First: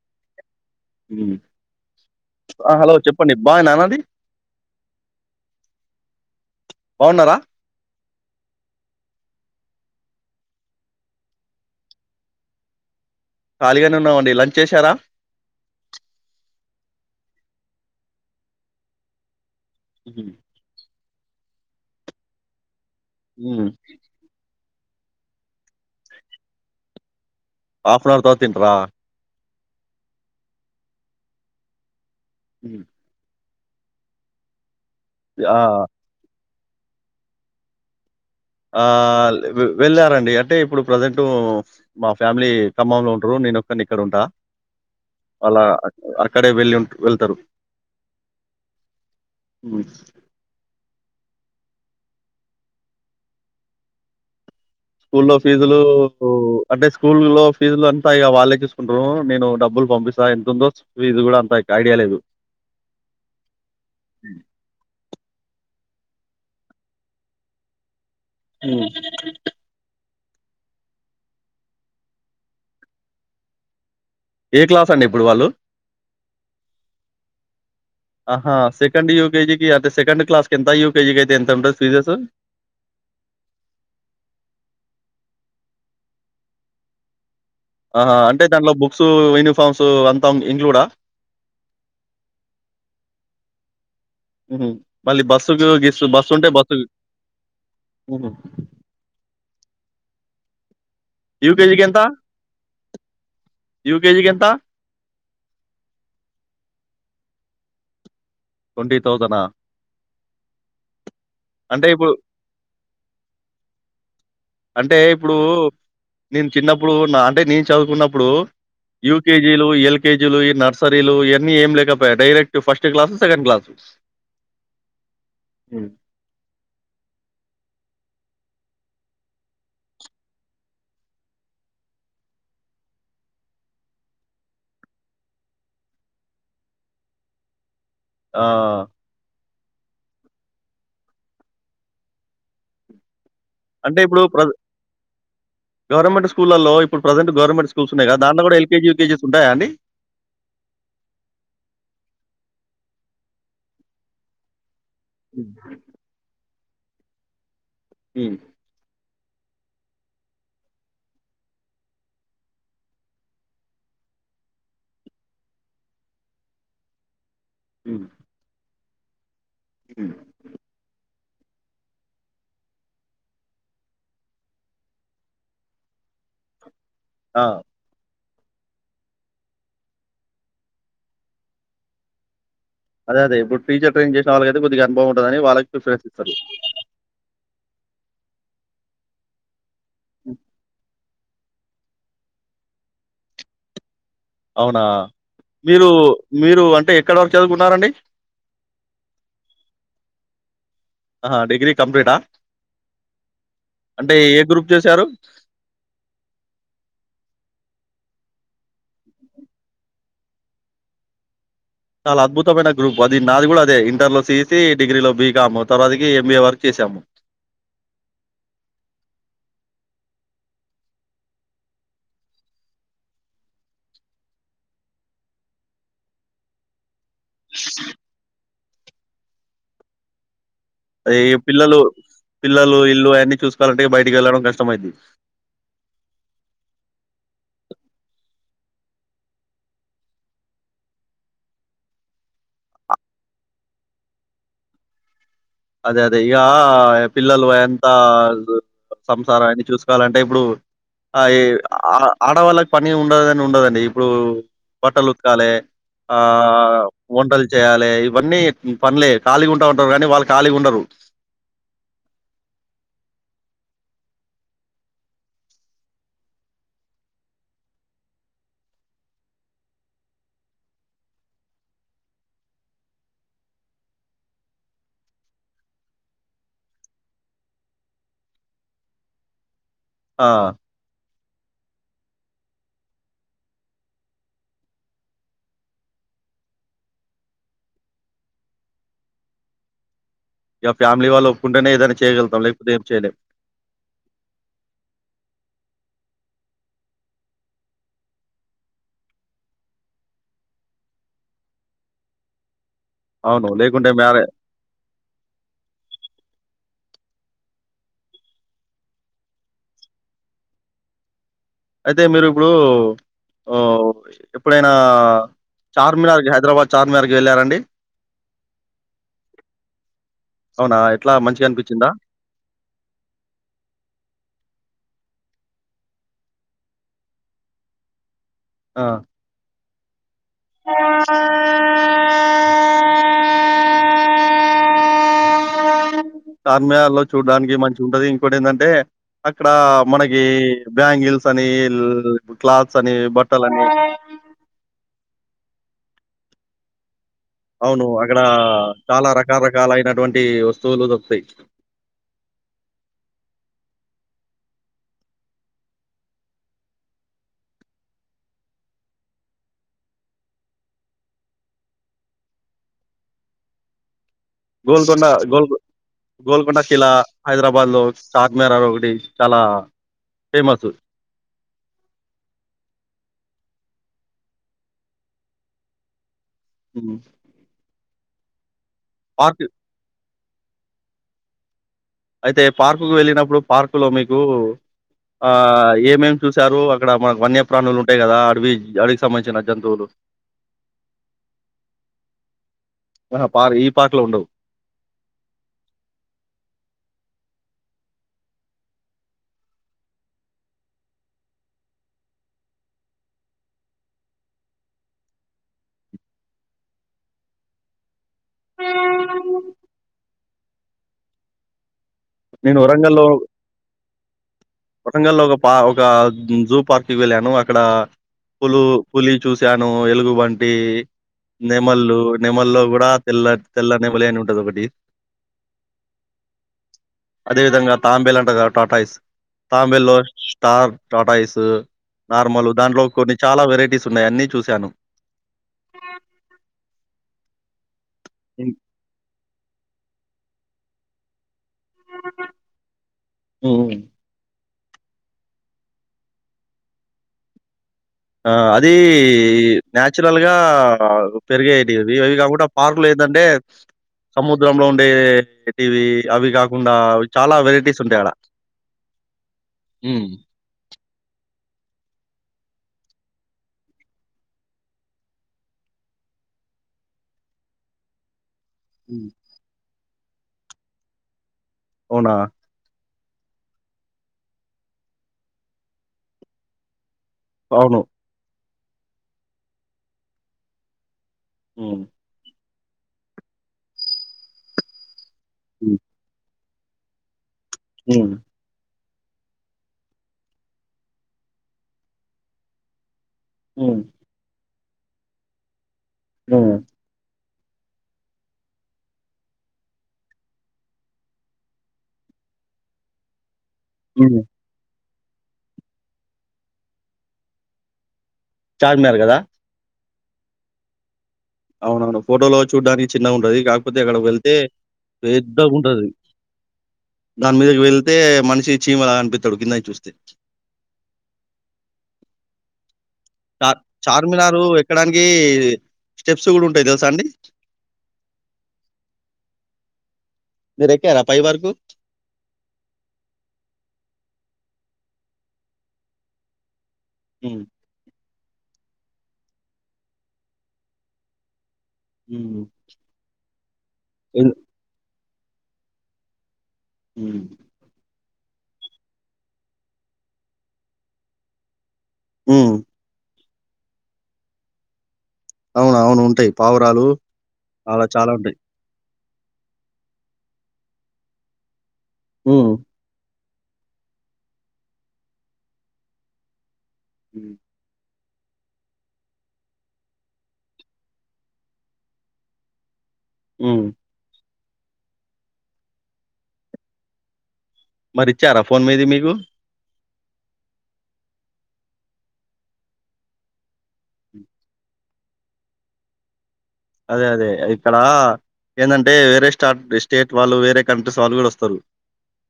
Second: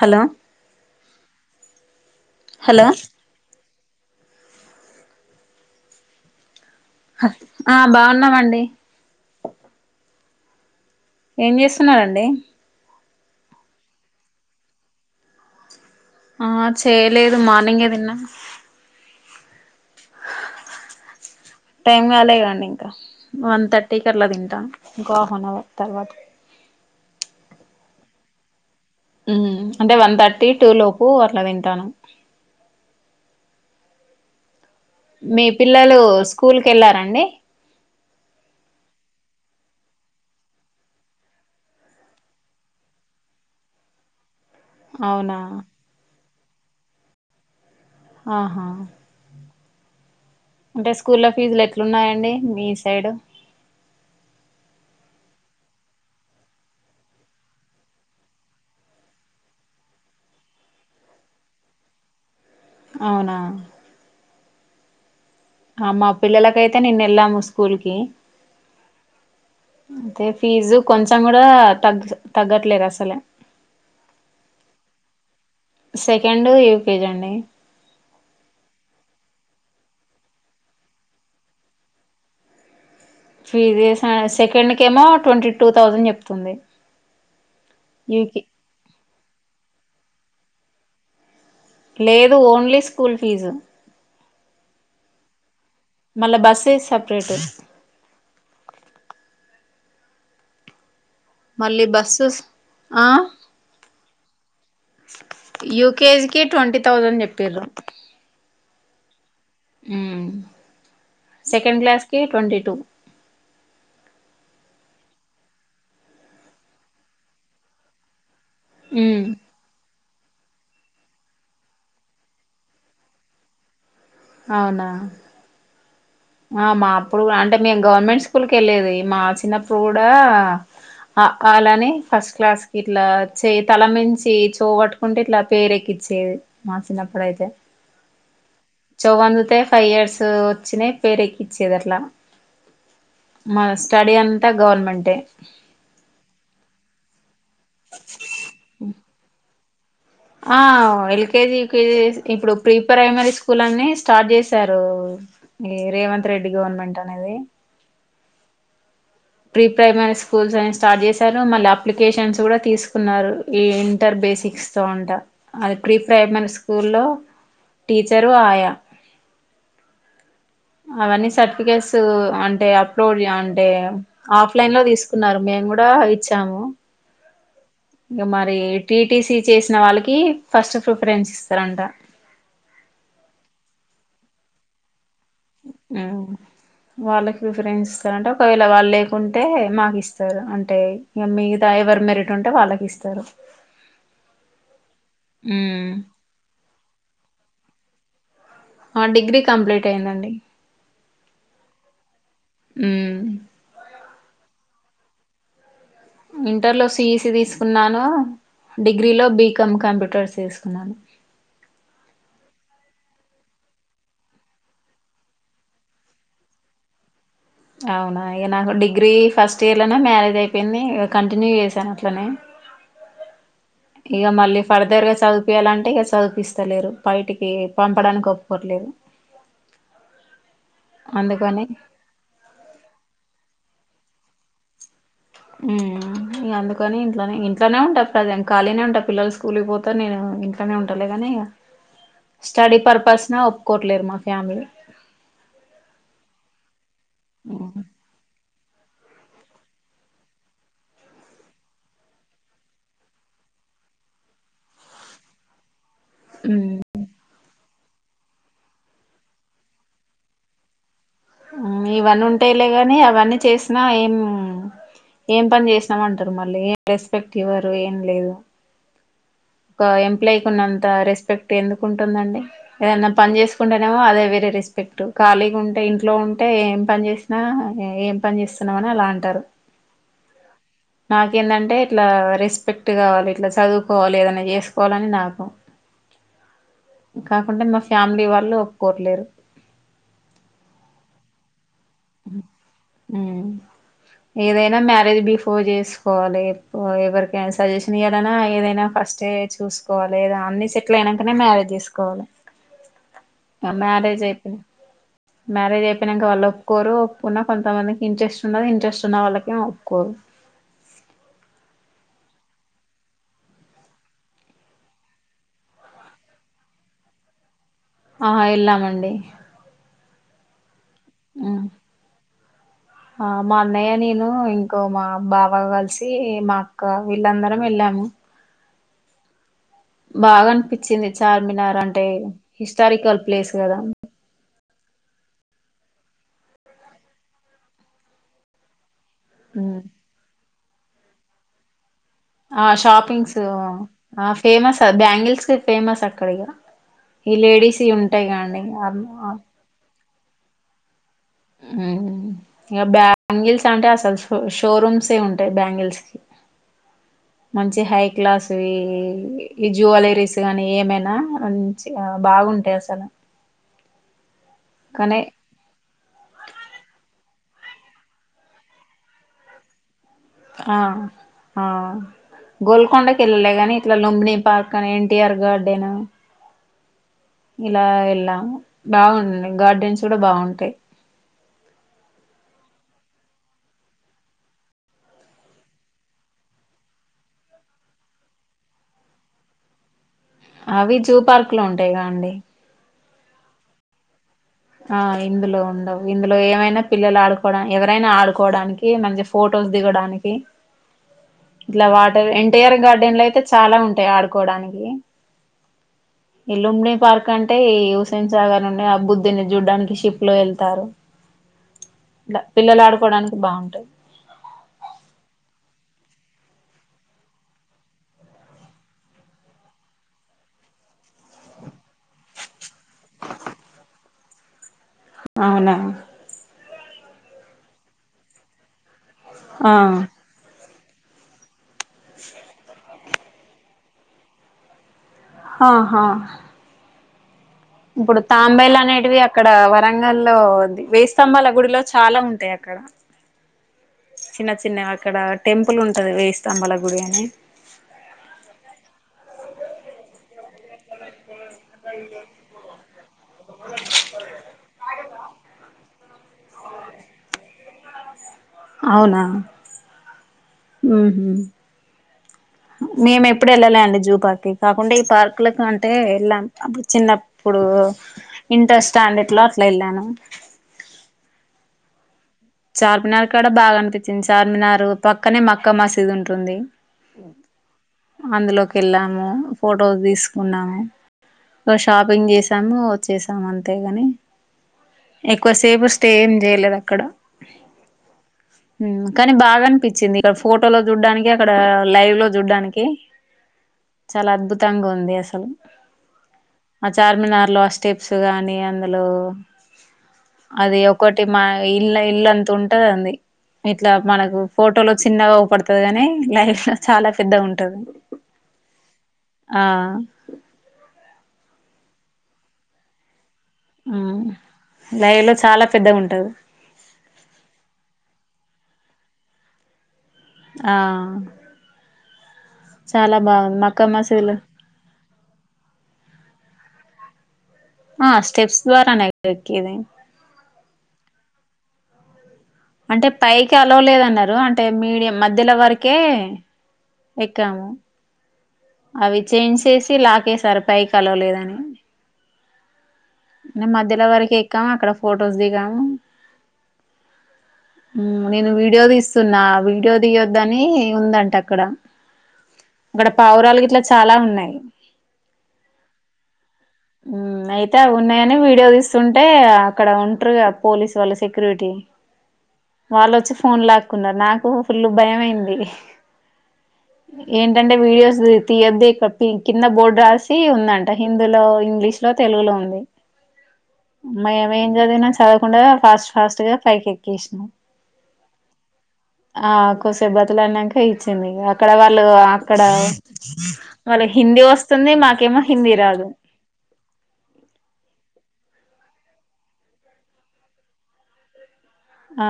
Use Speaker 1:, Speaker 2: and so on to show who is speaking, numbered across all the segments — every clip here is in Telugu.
Speaker 1: హలో
Speaker 2: ఆ హలో చెప్పండి బాగేనానండి బాగున్నారా?
Speaker 1: ఆ బాగున్నామండి ఏం చేస్తున్నరండి
Speaker 2: ఖాళీగానే ఉన్నమండి లంచ్ చేశారా
Speaker 1: ఆ చేయలేదు మార్నింగే తిన్నా
Speaker 2: ఉమ్ హ్
Speaker 1: టైం గాలే కదండి ఇంకా వన్
Speaker 2: హ్మ్.
Speaker 1: థర్టీకి అట్లా తింటా ఇంకో ఆఫ్ ఆన్ హవర్ తర్వాత
Speaker 2: ఆఫన్ అవర్ తరువాత తింటరా
Speaker 1: ఉమ్ అంటే వన్ థర్టీ టూ లోపు అట్లా తింటాను
Speaker 2: హ్
Speaker 1: మీ
Speaker 2: ఆ!
Speaker 1: పిల్లలు స్కూల్కి ఎళ్ళారా అండి
Speaker 2: ఆ లే వెళ్ళారండి అంటే ఇప్పుడు ప్రజెంటు మా ఫ్యామిలీ ఖమ్మంలో ఉంటరు నేనొక్కన్ని ఇక్కడ ఉంటా
Speaker 1: అవునా
Speaker 2: అల అక్కడే వెళ్ వెళ్తారు.
Speaker 1: ఆహా
Speaker 2: హు
Speaker 1: అంటే స్కూల్ల ఫీజులు ఎట్లున్నాయండి మీ సైడ్.
Speaker 2: స్కూల్లో ఫీజులుకు అంటే స్కూల్ లో ఫీజులు అంతా ఇంకా వాళ్ళే చూసుకుంటారు నేను డబ్బులు పంపిస్ అంత ఎంతుందో ఫీజు కూడ అంత ఐడియా లేదు.
Speaker 1: అవునా ఆ మా పిల్లలకైతే నిన్న ఎళ్ళాము స్కూల్కి
Speaker 2: ఉ
Speaker 1: అయితే ఫీజు కొంచెం కూడ తగ్గ తగ్గట్లేదు అసలే.
Speaker 2: ఏ క్లాసండి ఇప్పుడు వాళ్ళు?
Speaker 1: సెకండ్ యూకేజీ అండి.
Speaker 2: ఆహా సెకండ్ యూకేజీకి అంటే సెకండ్ క్లాస్కి ఎంత యూకేజికి అయితే ఎంత ఉంటది ఫీజెస్.
Speaker 1: ఫీజేసా సెకండ్ కేమో ట్వంటీ టూ థౌజండ్ చెప్తుంది.
Speaker 2: ఆహా
Speaker 1: యూకి
Speaker 2: అంటే దాంట్లో బుక్స్ యూనిఫార్మ్స్ అంతా ఇంక్లూడ
Speaker 1: లేదు ఓన్లీ స్కూల్ ఫీజు.
Speaker 2: హుహ్ మళ్ళీ బస్సుకు గిస్
Speaker 1: మల్లా [unintelligible] సపరేట్
Speaker 2: హు
Speaker 1: మళ్ళీ
Speaker 2: యూకేజీకెంత?
Speaker 1: బస్సుస్ ఆ
Speaker 2: యూకేజీకెంత?
Speaker 1: యూకేజీకిి ట్వంటీ థౌజండ్ చెప్పిరు సెకండ్
Speaker 2: అంటే
Speaker 1: క్లాస్
Speaker 2: ఇప్పుడు
Speaker 1: కి ట్వంటీ టు
Speaker 2: అంటే ఇప్పుడు నేను చిన్నప్పుడు నా అంటే నేను చదువుకున్నప్పుడు యూకే లు ఎల్కేజీలు నర్సరీలు ఇవన్నీ ఏం లేకపోయా direct first class second class
Speaker 1: అవునా
Speaker 2: హు
Speaker 1: ఆ మా అప్పుడు అంటే మేము గవర్నమెంట్ స్కూల్ కి వెళ్ళలేది మా చినప్పుడు కూడ అ ఆ లు అని ఫస్ట్ క్లాస్ కి ఇట్లా చే తలనుంచి [unintelligible] కుంటే ఇట్లా పేలేక్కిచ్చేది మా చిన్నప్పుడు అయితే
Speaker 2: ఆ
Speaker 1: చోవు అందుతే ఫైవ్ ఇయర్స్ వచ్చిన పేరు ఎక్కిచ్చేది అట్లా మ
Speaker 2: అంటే
Speaker 1: స్టడీ
Speaker 2: ఇప్పుడు
Speaker 1: అంతా
Speaker 2: ప్రజె
Speaker 1: గవర్నమెంటే
Speaker 2: గవర్నమెంట్ స్కూలల్లో ఇప్పుడు ప్రెసెంట్ గవర్నమెంట్ స్కూల్స్లో ఉన్నాయిగద దాన్లో కూడా ఎల్కేజీ యూకేజీస్ ఉంటాయా అండి
Speaker 1: ఆ ఎల్కేజీ యకేజీస్ ఇప్పుడు ప్రీ ప్రైమరీ స్కూల్ అన్ని స్టార్ట్ చేశారు
Speaker 2: హ్మ్.
Speaker 1: ఈ రేవంత్ రెడ్డి గవర్నమెంట్ అనేది
Speaker 2: హు
Speaker 1: ప్రీ ప్రైమరీ స్కూల్స్ అని స్టార్ట్ చేశారు మళ్ళీ అప్లికేషన్స్ కూడా తీసుకున్నారు ఈ ఇంటర్ బేసిక్ ఇస్తూ ఉంటా అది ప్రీ ప్రైమరీ స్కూల్ లో టీచరు ఆయ
Speaker 2: హు
Speaker 1: అవన్నీ సర్టిఫికెట్స్ అంటే అప్లోడ్ [unintelligible] ఆఫ్లైన్ లో తీసుకున్నారు మేము కూడ అవి ఇచ్చాము
Speaker 2: ఆ
Speaker 1: ఇంక మరి టీటిసీ చేసిన వాళ్ళకి ఫస్ట్ ప్రిఫరెన్స్ ఇస్తారంట
Speaker 2: అదే అదే ఇప్పు టీచర్ ట్రైనింగ్ చేసిన వళ్ళకైతే కొద్దిగా అనుభవంటదని వాళ్ళకి ప్రిరెన్స్ ఇస్తారు
Speaker 1: వాళ్ళకి ప్రిఫరెన్స్ ఇస్తారుంటే ఒకవేళ వాళ్ళు లేకుంటే మాకు
Speaker 2: హ్మ్.
Speaker 1: ఇస్తారు అంటే ఇంగా మిగతా ఎవరు మెరిట్ ఉంటే వాళ్ళకి ఇస్తారు
Speaker 2: అవునా మీరు మీరు అంటే ఎక్కడ వర్కు చదువుకున్నారండి
Speaker 1: హ డిగ్రీ కంప్లీట్ అయిందండి
Speaker 2: ఆహా డిగ్రీ కంప్లీటా
Speaker 1: ఉ
Speaker 2: అంటే ఏ గ్రూప్ చేశారు
Speaker 1: ఇంటర్లో సీఈసి తీసుకున్నాను డిగ్రీలో బీకామ్ కంప్యూటర్స్ తీసుకున్నాను
Speaker 2: చాలా అద్భుతమైన గ్రూప్ అది నాది కూడా అదే ఇంటర్లో సిఈసి డిగ్రీలో బీకామ్ తర్వాతకి ఎంబీఏ వరకు చేసాము
Speaker 1: అవునా ఇక నాకు డిగ్రీ ఫస్ట్ ఇయర్లోనే మ్యారేజ్ అయిపోయింది ఇక కంటిన్యూ చేశాను అట్లనే ఇక మళ్ళీ ఫర్దర్గా చదిపియాలంటే ఇక చదిపిస్తలేరు బయటికి పంపడానికి ఒప్పు కోట్లేరు
Speaker 2: అయ్యయ్యో పిల్లలు పిల్లలు ఇల్లు అవన్నీ చూసుకోవాలంటే బయటకి వెళ్ళడం కష్టమైది
Speaker 1: ఉ ఇక అందుకని ఇంట్లోనే ఇంట్లోనే ఉంటా ప్రజెంట్ ఖాళీనే ఉంటా పిల్లలు స్కూల్కి పోతేర్ నేను ఇంట్లోనే ఉంటాలే కానీ స్టడీ
Speaker 2: అ
Speaker 1: పర్పస్నా ఒప్పుకోట్లేరు మా ఫ్యామిలీ
Speaker 2: అదే అదే ఇగ పిల్లలు పోయేంత్ హ సంసారాన్ని చూసుకోవాలంటే ఇప్పుడు ఆ ఈ ఆ ఆడవాళ్ళకి పని ఉండదని ఉండదండి ఇప్పుడు బట్టల్ఉత్కాలే ఆ
Speaker 1: ఉమ్
Speaker 2: వంటలు చేయాలే ఇవన్నీ పన్లే ఖాళీగా ఉంటా అంటారు కానీ వాళ్ళ కాలీగుండరు
Speaker 1: ఉమ్ ఇవన్నీ ఉంటాయ్లే గాని అవన్నీ చేసినా ఏం ఏం పని చేస్నావ్ అంటారు మళ్ళీ ఏ రెస్పెక్ట్ ఇవ్వరు ఏం లేదు ఒక ఎంప్లాయ్కి ఉన్నంత రెస్పెక్ట్ ఎందుకు ఉంటుందండి ఏదనా పన్ చేసుకుంటేనేమో అదే వేరే రెస్పెక్ట్ ఖాలిగా ఉంటే ఇంట్లో ఉంటే ఏం పని చేస్ నా ఏం పని చేస్తున్నావ్ అని అలా అంటారు
Speaker 2: ఆ
Speaker 1: నాకేందంటే ఇట్లా రెస్పెక్ట్ కావాలి ఇట్లా చదువుకోవాలి ఏదనే చేస్కోవాలని నాకు కాకుంటే మా ఫ్యామిలీ వాళ్ళు ఒప్పుకోవట్లేదు
Speaker 2: ఇగ ఫ్యామిలీ వాళ్ళు ఒప్పుకుంటేనే ఏదైనా చేయ్గలుగుతాం లేకపోతే ఏం చేయలేము
Speaker 1: ఉమ్. ఏదైనా మ్యారేజ్ బిఫోర్ చేస్కోవాలి ఎవరికనా సజెషన్ ఇయ్యాలన్నా ఏదైనా ఫస్ట్ చూస్కోవాలి ఏదా అన్ని సెటిల్ అయినాకనే మ్యారేజ్ చేసుకోవాలి
Speaker 2: అవును లేకుంటే మ్యారే
Speaker 1: మ్యారేజ్అయిపోయిన్నకా వాళ్ళు ఒప్పుకోరు ఒప్పుకున్నా కొంతమందికి ఇంట్రెస్ట్ ఉన్నది ఇంట్రెస్ట్ ఉన్న వాళ్ళకేమోప్పుకోరు
Speaker 2: అయితే మీరు ఇప్పుడు ఓ ఎప్పుడైనా చార్మినార్కి హైదరాబాద్ చార్మినార్కి వెళ్ళారండి
Speaker 1: ఆహ ఏళ్ళామండి
Speaker 2: అవునా ఎట్లా మంచిగా
Speaker 1: ఉమ్.
Speaker 2: అనిపించిందా
Speaker 1: ఆ మా అన్నయ్య నేను ఇంకో మా బావ కలిసి మా అక్క వీళ్ళందరం వెళ్ళాము
Speaker 2: ఆ
Speaker 1: బాగా అనిపించింది చార్మినార్ అంటే హిస్టారికల్ ప్లేస్ కదా
Speaker 2: చార్మినార్లో చూడ్డానికి మంచిగా ఉంటది ఇంకోటి ఏంటంటే అక్కడ
Speaker 1: ఉమ్.
Speaker 2: మనకి బ్యాంగిల్స్ అని
Speaker 1: ఆ
Speaker 2: క్లాత్స్ అని
Speaker 1: షాపింగ్స్
Speaker 2: బట్టలని
Speaker 1: ఆ ఫేమస్ అది బ్యాంగిల్స్కి ఫేమస్ అక్కడిగా ఈ లేడీస్యీ ఉంటై కాండి [unintelligible]
Speaker 2: రకాలైనటువంటి వస్తువులు దొరుకుతయి.
Speaker 1: హ్ ఇగ బ్యాంగిల్స్ అంటే అసలు షో షోరూమ్సే ఉంటయి బ్యాంగిల్స్కి. మంచి హై క్లాస్వి ఈ జ్యువెలరీస్ కానీ ఏమైనా మంచిగా బాగుంటయి అసలు.
Speaker 2: గోల్కొండ
Speaker 1: కానీ
Speaker 2: గోల్ గోల్కొండ కిల్లా హైదరాబాద్ లో చార్మినార్ అది ఒకటి చాలా ఫేమస్.
Speaker 1: ఆ ఆ గోల్కొండకి వెళ్ళలే గాని ఇట్లా లుంబిని పార్క్ అని, ఎన్టీఆర్ గార్డెను
Speaker 2: హ్మ్.
Speaker 1: ఇలా వెళ్ళాము
Speaker 2: పార్క్
Speaker 1: బాగున్నయి గార్డెన్స్ కూడా బావుంటయి.
Speaker 2: అయితే పార్కుకు వెళ్ళినప్పుడు పార్కు లో మీకు ఆ ఏమేమి చూసారు అక్కడ మన వన్యప్రాణులు ఉంటయి కదా అడవి అడవికి సంబంధించిన జంతువులు.
Speaker 1: అవి జూపార్క్లో ఉంటయిగా అండి.
Speaker 2: ఆ పార్ ఈ పార్క్లో ఉండవు.
Speaker 1: ఆ ఇందులో ఉండవు ఇందులో ఏమైనా పిల్లలు ఆడుకోవడా ఎవరైనా ఆడుకోవడానికి. కిమంచిగా ఫొటోస్ దిగడానికి ఇట్లా వాటర్ ఎన్టీఆర్ గార్డెన్లో అయితే చాలా ఉంటయి ఆడుకోవడానికి. ఈ లుంబినీ పార్క్ అంటే ఈ హుస్సేన్ సాగర్ నుండే ఆ బుద్ధ చూడ్డానికి షిప్ లో ఎళ్తారు.
Speaker 2: నేను వరంగల్లో వరంగల్లో ఒక పా ఒక జూపార్క్ కి వెళ్ళాను అక్కడా పులు పులి చూసాను, ఎలుగుబంటి, నెమళ్లు నెమల్లో కూ డ తెల్ల తెల్ల నేమళి అని ఉంటది ఒకటి
Speaker 1: అవునా
Speaker 2: అదే విధంగా తాంబేల్ అంటరు కదా టార్టాయిస్.
Speaker 1: ఆ
Speaker 2: తాంబేల్లో స్టార్ టార్టాయిస్, నార్మల్ దాంట్లో కొన్ని చాలా వెరైటీస్ ఉన్నాయి అన్ని చూసాను.
Speaker 1: హహా ఇప్పుడు
Speaker 2: హ్మ్.
Speaker 1: తాంబేలు అనేటివి అక్కడ వరంగల్లో వేయి స్తంభాల గుడిలో చాలా ఉంటయి అక్కడ.
Speaker 2: హ్మ్.
Speaker 1: చిన్న చిన్నవి అక్కడ టెంపుల్ ఉంటది వేయి స్థంబాల గుడి అని.
Speaker 2: ఆ అది న్యాచురల్గా పెరిగేటివి అవి అవి కాకుండా పార్కులయి ఎందంటే సముద్రంలో ఉండేటివి అవి కాకుండా చాలా వెరైటీస్ ఉంటయి ఆడ.
Speaker 1: అవునా
Speaker 2: హ్మ్.
Speaker 1: ఉహ్ మేము ఎప్పుడు వెళ్ళలే అండి జూపార్క్ కి కాకుంటే ఈ పార్క్లకి అంటే వెళ్ళాం అప్పుడు చిన్నపు ప్పుడు ఇంటర్
Speaker 2: హ్మ్.
Speaker 1: స్టాండర్డ్లో అట్లా ఎళ్ళాను.
Speaker 2: అవునా
Speaker 1: చార్మినార్ కాడా బాగా అనిపిచ్చింది, చార్మినార్ పక్కనే మక్కా మసీదు ఉంటుంది.
Speaker 2: అవును
Speaker 1: అందులోకి వెళ్ళాము, ఫొటోస్ తీసుకున్నాము. ఒక
Speaker 2: హ్మ్.
Speaker 1: షాప్ పింగ్ చేసాము వచ్చేసాము అంతే గాని ఎక్కువసేపు స్టే ఏం జేయలేదక్కడ
Speaker 2: ఉ
Speaker 1: ఉమ్ము కాని బాగా అన్పిచ్చింది ఇక్కడ ఫోటో లో జూడ్డానికి అక్కడ లైవ్ లో జూడ్డానికి
Speaker 2: ఓమ్
Speaker 1: చాలా అద్భుతంగుంది అసలు
Speaker 2: [unintelligible]
Speaker 1: ఆ చార్మినార్ లో ఆ స్టెప్సు గాని అందులో అది ఒకటి మ ఇల్ళ ఇల్లంత ఉంటదదండి ఇట్లా
Speaker 2: హ్మ్.
Speaker 1: మనకు ఫోటోలో చిన్నగా ఊపడుతది గాని లైఫ్ లో చాలా పెద్దగా ఉంటది
Speaker 2: చార్మినార్ గదా
Speaker 1: ఆ
Speaker 2: అవునవును ఫోటోలో చూడ్డానికి చిన్నగా ఉంటది కాక్పోతే అక్కడికి
Speaker 1: మ్
Speaker 2: వెళ్తే
Speaker 1: లైవ్ లో చాలా
Speaker 2: పేద్దగుంటాదది
Speaker 1: పెద్దగా ఉంటది
Speaker 2: దాన్ మీదకి వెళ్తే మనిషి చీమలాగ అన్పిత్తడు కిందాయ్ చూస్తే
Speaker 1: ఆ చాలా బాగుంద్ మక్కా మసీద్ లో
Speaker 2: ఏక్కడాన్కి స్టెప్స్ గుడూంటాయ్ దెల్సా అండి
Speaker 1: ఆ స్టెప్స్ ద్వారా నే ఎక్కేది
Speaker 2: మీరేక్యార పైవరుకు
Speaker 1: అంటే పైకి అలోలేదన్నారు అంటే మీడియం మధ్యలో వరకే
Speaker 2: హ్మ్.
Speaker 1: ఎక్యాము అవి చైన్సేసి లాకేశారు పైకలౌలేదని
Speaker 2: హ్మ్.
Speaker 1: మేమ్ మధ్యలో
Speaker 2: ఎన్
Speaker 1: వరకే ఎక్కాము అక్కడ ఫొటోస్ దిగాము
Speaker 2: ఊ
Speaker 1: ఊ నేను వీడియో దీస్తున్నా వీడియో దీయొద్దనీ ఉందంటక్కడ
Speaker 2: ఉ
Speaker 1: పావురాలు గిట్ల చాలా ఉన్నాయ్
Speaker 2: అవును. అవును. ఉంటాయి. పావురాలు
Speaker 1: ఊ అయితే
Speaker 2: అలా చాలా ఉంటాయి.
Speaker 1: అవ్వూన్నాయనే వీడియో దీస్ స్తుంటే అక్కడ ఉంట్రు గా పోలీస్ వాళ్ళు సెక్రూటి
Speaker 2: హ్మ్.
Speaker 1: వాళ్ళొచ్చి ఫోన్ లాక్ న్నారు నాకు ఫుల్లు భయమైంది
Speaker 2: హ్మ్.
Speaker 1: ఏంటంటే వీడియోస్ దీ తియ్యొద్దే ఇక్కడ్ కింద బోడ్ రాసి ఉందంట హిందీలో ఇంగ్లీష్ లో తెలుగులో ఉంది
Speaker 2: హ్మ్.
Speaker 1: మయ్యమేం జదివినాం సదవకుండనె ఫాస్ట్ ఫాస్టు గా పైకి ఎక్కేస్నాం
Speaker 2: మరి ఇచ్చారా ఫోన్ మీది మీకు
Speaker 1: ఆ కొస్సేప్ బతిలాన్నంక ఇచ్చింది ఇంగ అక్కడ వాళ్ళు అక్కడా వాళ్ళకి
Speaker 2: హ్మ్.
Speaker 1: హిందీ వొస్తుంది మాకేమో హిందీ రాదు
Speaker 2: అదే అదే ఇక్కడా ఏందంటే వేరే స్టార్ట్ స్టేట్ వాళ్ళు వేరే కంట్రీస్ వాళ్ళు గూడొస్తారు
Speaker 1: ఆ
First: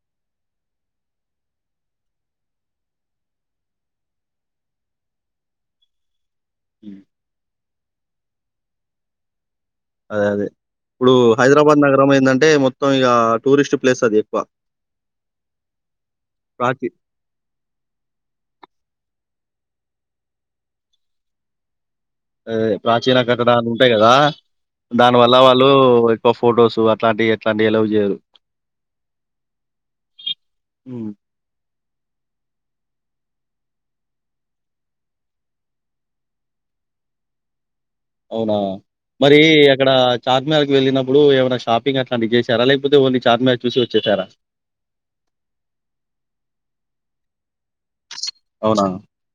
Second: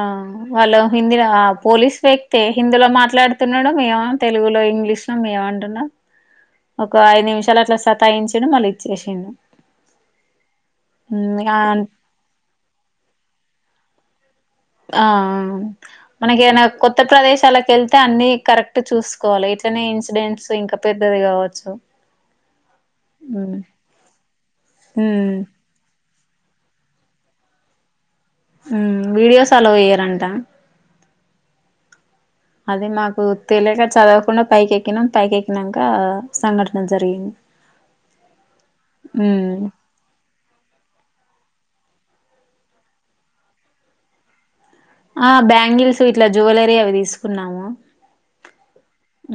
Speaker 1: వాళ్ళు హిందీరొవా పోలీస్ వ్యక్తే హిందీలో మాట్లాడుతున్నాడు మేమేమ్ తెలుగులో ఇంగ్లీష్ [unintelligible] ఏమంటున్నావ్
Speaker 2: హ్మ్.
Speaker 1: ఒకా ఐదు నిమిషాలట్ల సతాయించిను మళ్ళీ ఇచ్చేసిండు
Speaker 2: అదే అదే ఇప్పుడు
Speaker 1: ఉమ్ ఆ
Speaker 2: హైదరాబాద్ నగరం ఏందంటే మొత్తం ఇగా టూరిస్ట్ ప్లేసది ఎక్కువ
Speaker 1: ఆ ఆ మనకేదన్న
Speaker 2: ప్రాచీ
Speaker 1: కొత్త ప్రదేశాలకెళ్ తా అన్నీ కరెక్టు చూస్కోవాల ఇట్లనే ఇన్సిడెంట్స్ ఇంకా పెద్దది గావచ్చు
Speaker 2: అదే ప్రాచీన కట్టడాలు ఉంటాయ్ గదా దాన్
Speaker 1: ఉమ్
Speaker 2: వల్లా వాళ్ళ్ లో ఎక్కువ ఫొటోసు అట్లాంటివి ఎట్లా అన్ని ఎలో జేయరు
Speaker 1: హూ వీడియోస్ అలో ఎయ్యరంటా
Speaker 2: ఉ
Speaker 1: అది మాకు తెలియక చదవకుండా పైకెక్కినాం పైకెక్కినాక సంఘటన జరిగింది
Speaker 2: అవునా మరి
Speaker 1: ఉమ్
Speaker 2: అక్కడ చార్మేరకు వెళ్ళినప్పుడు ఏమైనా షాపింగ్ అట్లాంటి చేసారా లేకపోతే ఓన్లీ చార్మ చూసి వచ్చేశారా
Speaker 1: ఆ బ్యాంగిల్స్ ఇట్ల జ్యువెలరీ అవి తీసుకున్నాము
Speaker 2: అవునా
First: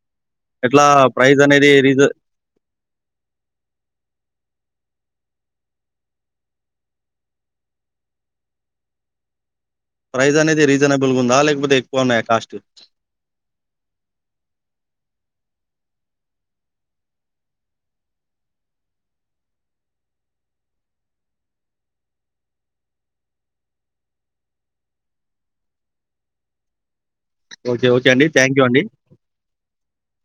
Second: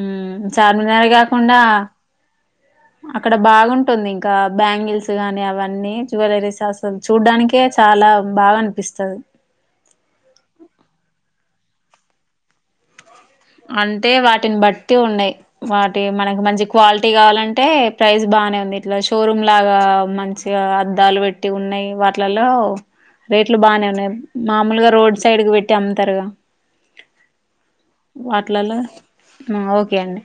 Speaker 1: ఉమ్
Speaker 2: ఎట్లా
Speaker 1: చార్మినార్
Speaker 2: ప్రైజ్
Speaker 1: కాకుండా
Speaker 2: అనేది రీజ
Speaker 1: అక్కడ బాగుంటుంది ఇంకా బ్యాంగిల్స్ గాని అవన్నీ జ్యువెలరీస్ అసలు చూడానికే చాల బాధ అనిపిస్తది
Speaker 2: ప్రైజ్ అనేది రీజనబుల్ గా ఉందా లేకపోతే ఎక్కువ ఉన్నాయ కాస్ట్
Speaker 1: అంటే వాటిని బట్టి ఉన్నాయ్ వాటి మనకి మంచి క్వాలిటీ కావాలంటే ప్రైస్ బానే ఉంది ఇట్లా షోరూమ్ లాగ మం అద్దాలు పెట్టి ఉన్నాయి వాటిలలో రేట్లు బాగానే ఉన్నాయి మామూలుగా రోడ్ సైడ్ క పెట్టి అమ్ముతారుగ
Speaker 2: ఒకే ఒకే
Speaker 1: వాటిలలో ఓకే అండి